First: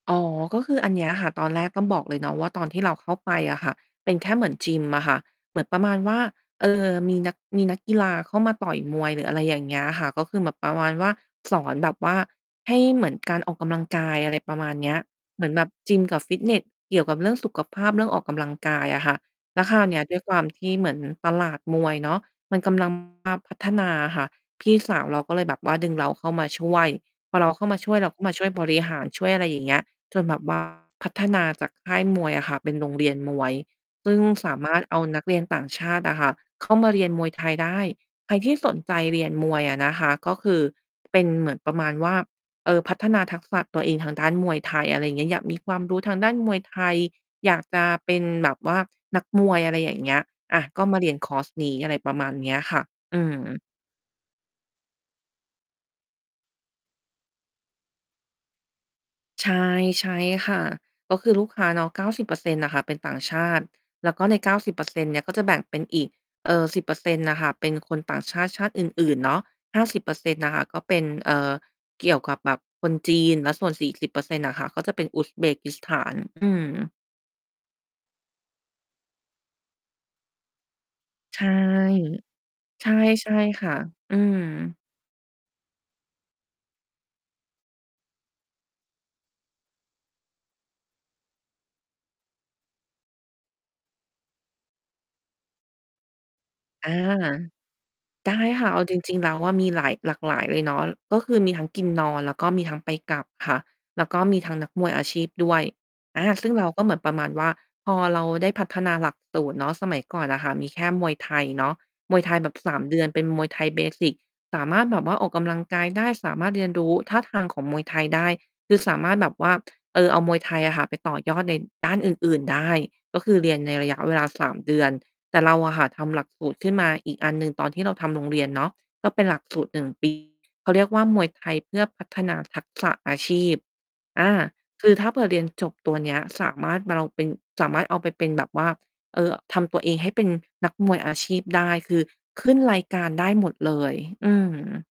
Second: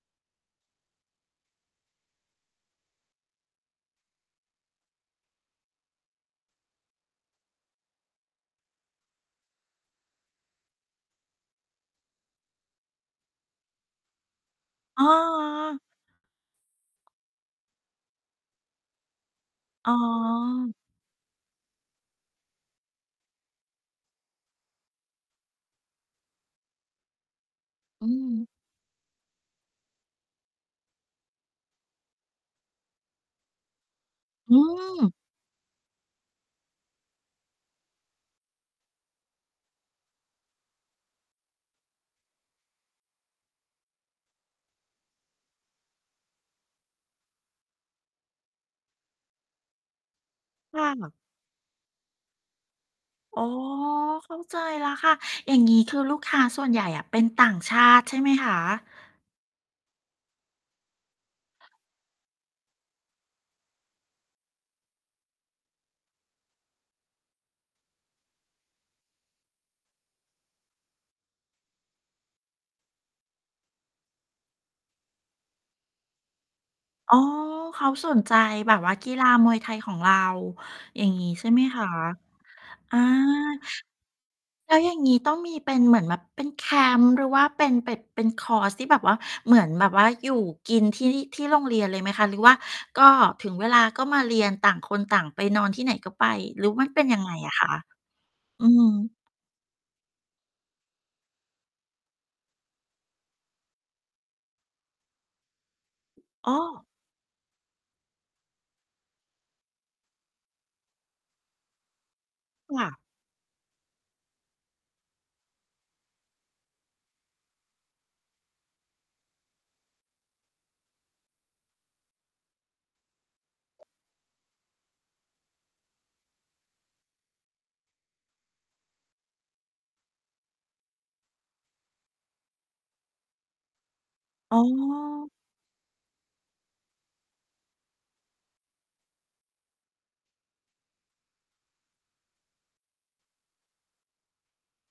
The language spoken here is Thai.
อ๋อ ก็คืออันเนี้ยค่ะ ตอนแรก ต้องบอกเลยเนาะว่า ตอนที่เราเข้าไปอะค่ะ เป็นแค่เหมือนยิมอะค่ะ เหมือนประมาณว่า เอ่อ มีนัก มีนักกีฬาเข้ามาต่อยมวยหรืออะไรอย่างเงี้ยค่ะ ก็คือแบบประมาณว่า สอนแบบว่าให้เหมือนการออกกำลังกาย อะไรประมาณเนี้ย อ๋อ เหมือนแบบยิมกับฟิตเนสเกี่ยวกับเรื่องสุขภาพ เรื่องออกกำลังกายอะค่ะ แล้วคราวอ๋เนี้ย ด้วยความที อ เหมือนตลาดมวยเนาะ มันกำ ลัง มาพัฒนาอะค่ะ พี่สาวเราก็เลยแบบว่าดึงเราเข้ามาช่วย พอเราเข้ามาช่วย อเรืาอก็มาชฮึ ่วยบริหารช่วยอะไร อย่างเงี้ย จนแบบ ว่า พัฒนาจากค่าย มวยอะค่ะเป็นโรงเรียนมวย ซึ่งสอืามารถเอาม นักเรียนต่างชาติอะค่ะเข้ามา เรียนมวยไทยได้ ใครที่สนใจเรียนมวยอะนะคะ ก็คือเป็นเหมือนประมาณว่า เอ่อ พัฒนาทักษะตัวเองทางด้าน มวยไทย อะไรเงี้ย อยากมีความรู้ทางด้านมวยไทย อยากจะเป็นแบบว่านักมวย อะไรอย่างเงี้ย อะ ถก้็ามาแเบรีบ ยนคอร์สนี้ อะไรประมาณเนี้ยค่ะ อือ๋อ ม เข้าใจแล้วค่ะ อย่างงี้ คือลูกค้าส่วนใหญ่อะเป็นต่างชาติ ใช่ไหมคะ? ใช่ ๆ ค่ะ ก็คือลูกค้าเนาะ 90% น่ะค่ะเป็นต่างชาติ แล้วก็ใน 90% เนี่ยก็จะแบ่งเป็นอีก เอ่อ 10% น่ะค่ะเป็นคนต่างชาติชาติอื่น ๆ เนาะ 50% น่ะค่ะ ก็เป็น เอ่อ เกี่ยวกับแบบคนจีน แล้วส่วน 40% น่ะค่ะ ก็จะเป็นอุซเบกิสถาน อืม อ๋อ เขาสนใจแบบว่ากีฬามวยไทยของเรา อย่างงี้ ใชใช่ ่ไหมคะ? ใชอา ่ ๆ ค่ะ อือฮแลึ ้วอย่างงี้ ต้องมีเป็นเหมือนแบบเป็นแคมป์ หรือว่าเป็น เป็ด เป็นคอร์สที่แบบว่าเหมือนแบบว่าอยู่กินที่ ที่โรงเรียนเลยไหมคะ? หรือว่าก็ถึงเวลาก็มาเรียน? ต่างคนต่างไปนอนที่ไหนก็ไป หรือว่ามัอนา เป็นยังไงอะคะ? ได้คอื่ะ อเอฮาจรึ ิง ๆ แล้วอะมีหลาย หลากหลายเลยเนาะ ก็คือมีทั้งกินนอนแล้วก็มีทั้งไปกลับค่ะ แล้วก็มีทั้งนักมวยอาชีพด้วย อา ซึ่อ้งเราก็อ เหมือนประมาณว่า พอเราได้พัฒนาหลักสูตรเนาะ สมัยก่อนอะค่ะมีแค่มวยไทยเนาะ มวยไทยแบบ สคาม ่ะ เดือน เป็นมวยไทย เบสิก สามารถแบบว่าออกกำลังกายได้ สามารถเรียน รู้ท่าทางของมวยไทยได้ คือสามารถแบบว่า เออ เอามวยไทยอะค่ะไปต่อยอดในด้านอื่น ๆ ได้ ก็คือเรียนในระยะเวลา 3 เดือน แต่เราอะค่ะทำหลักสูตรขึ้นมาอีกอันหนึ่ง ตอนที่เราทำโรงเรียนเนาะ ก็เป็นหลักสูตร 1 ปี เขาเรียกว่า มวยไทยเพื่อพัฒนาทักษะ อาชีพ อา อ๋คือถ้าเผื่ออ เรียนจบตัวเนี้ย สามารถม่ะเลาเป็น สามารถเอาไปเป็นแบบว่า เออ ทำตัวเองให้เป็นนักมวยอาชีพได้ คือขึ้นรายการได้หมดเลย อืม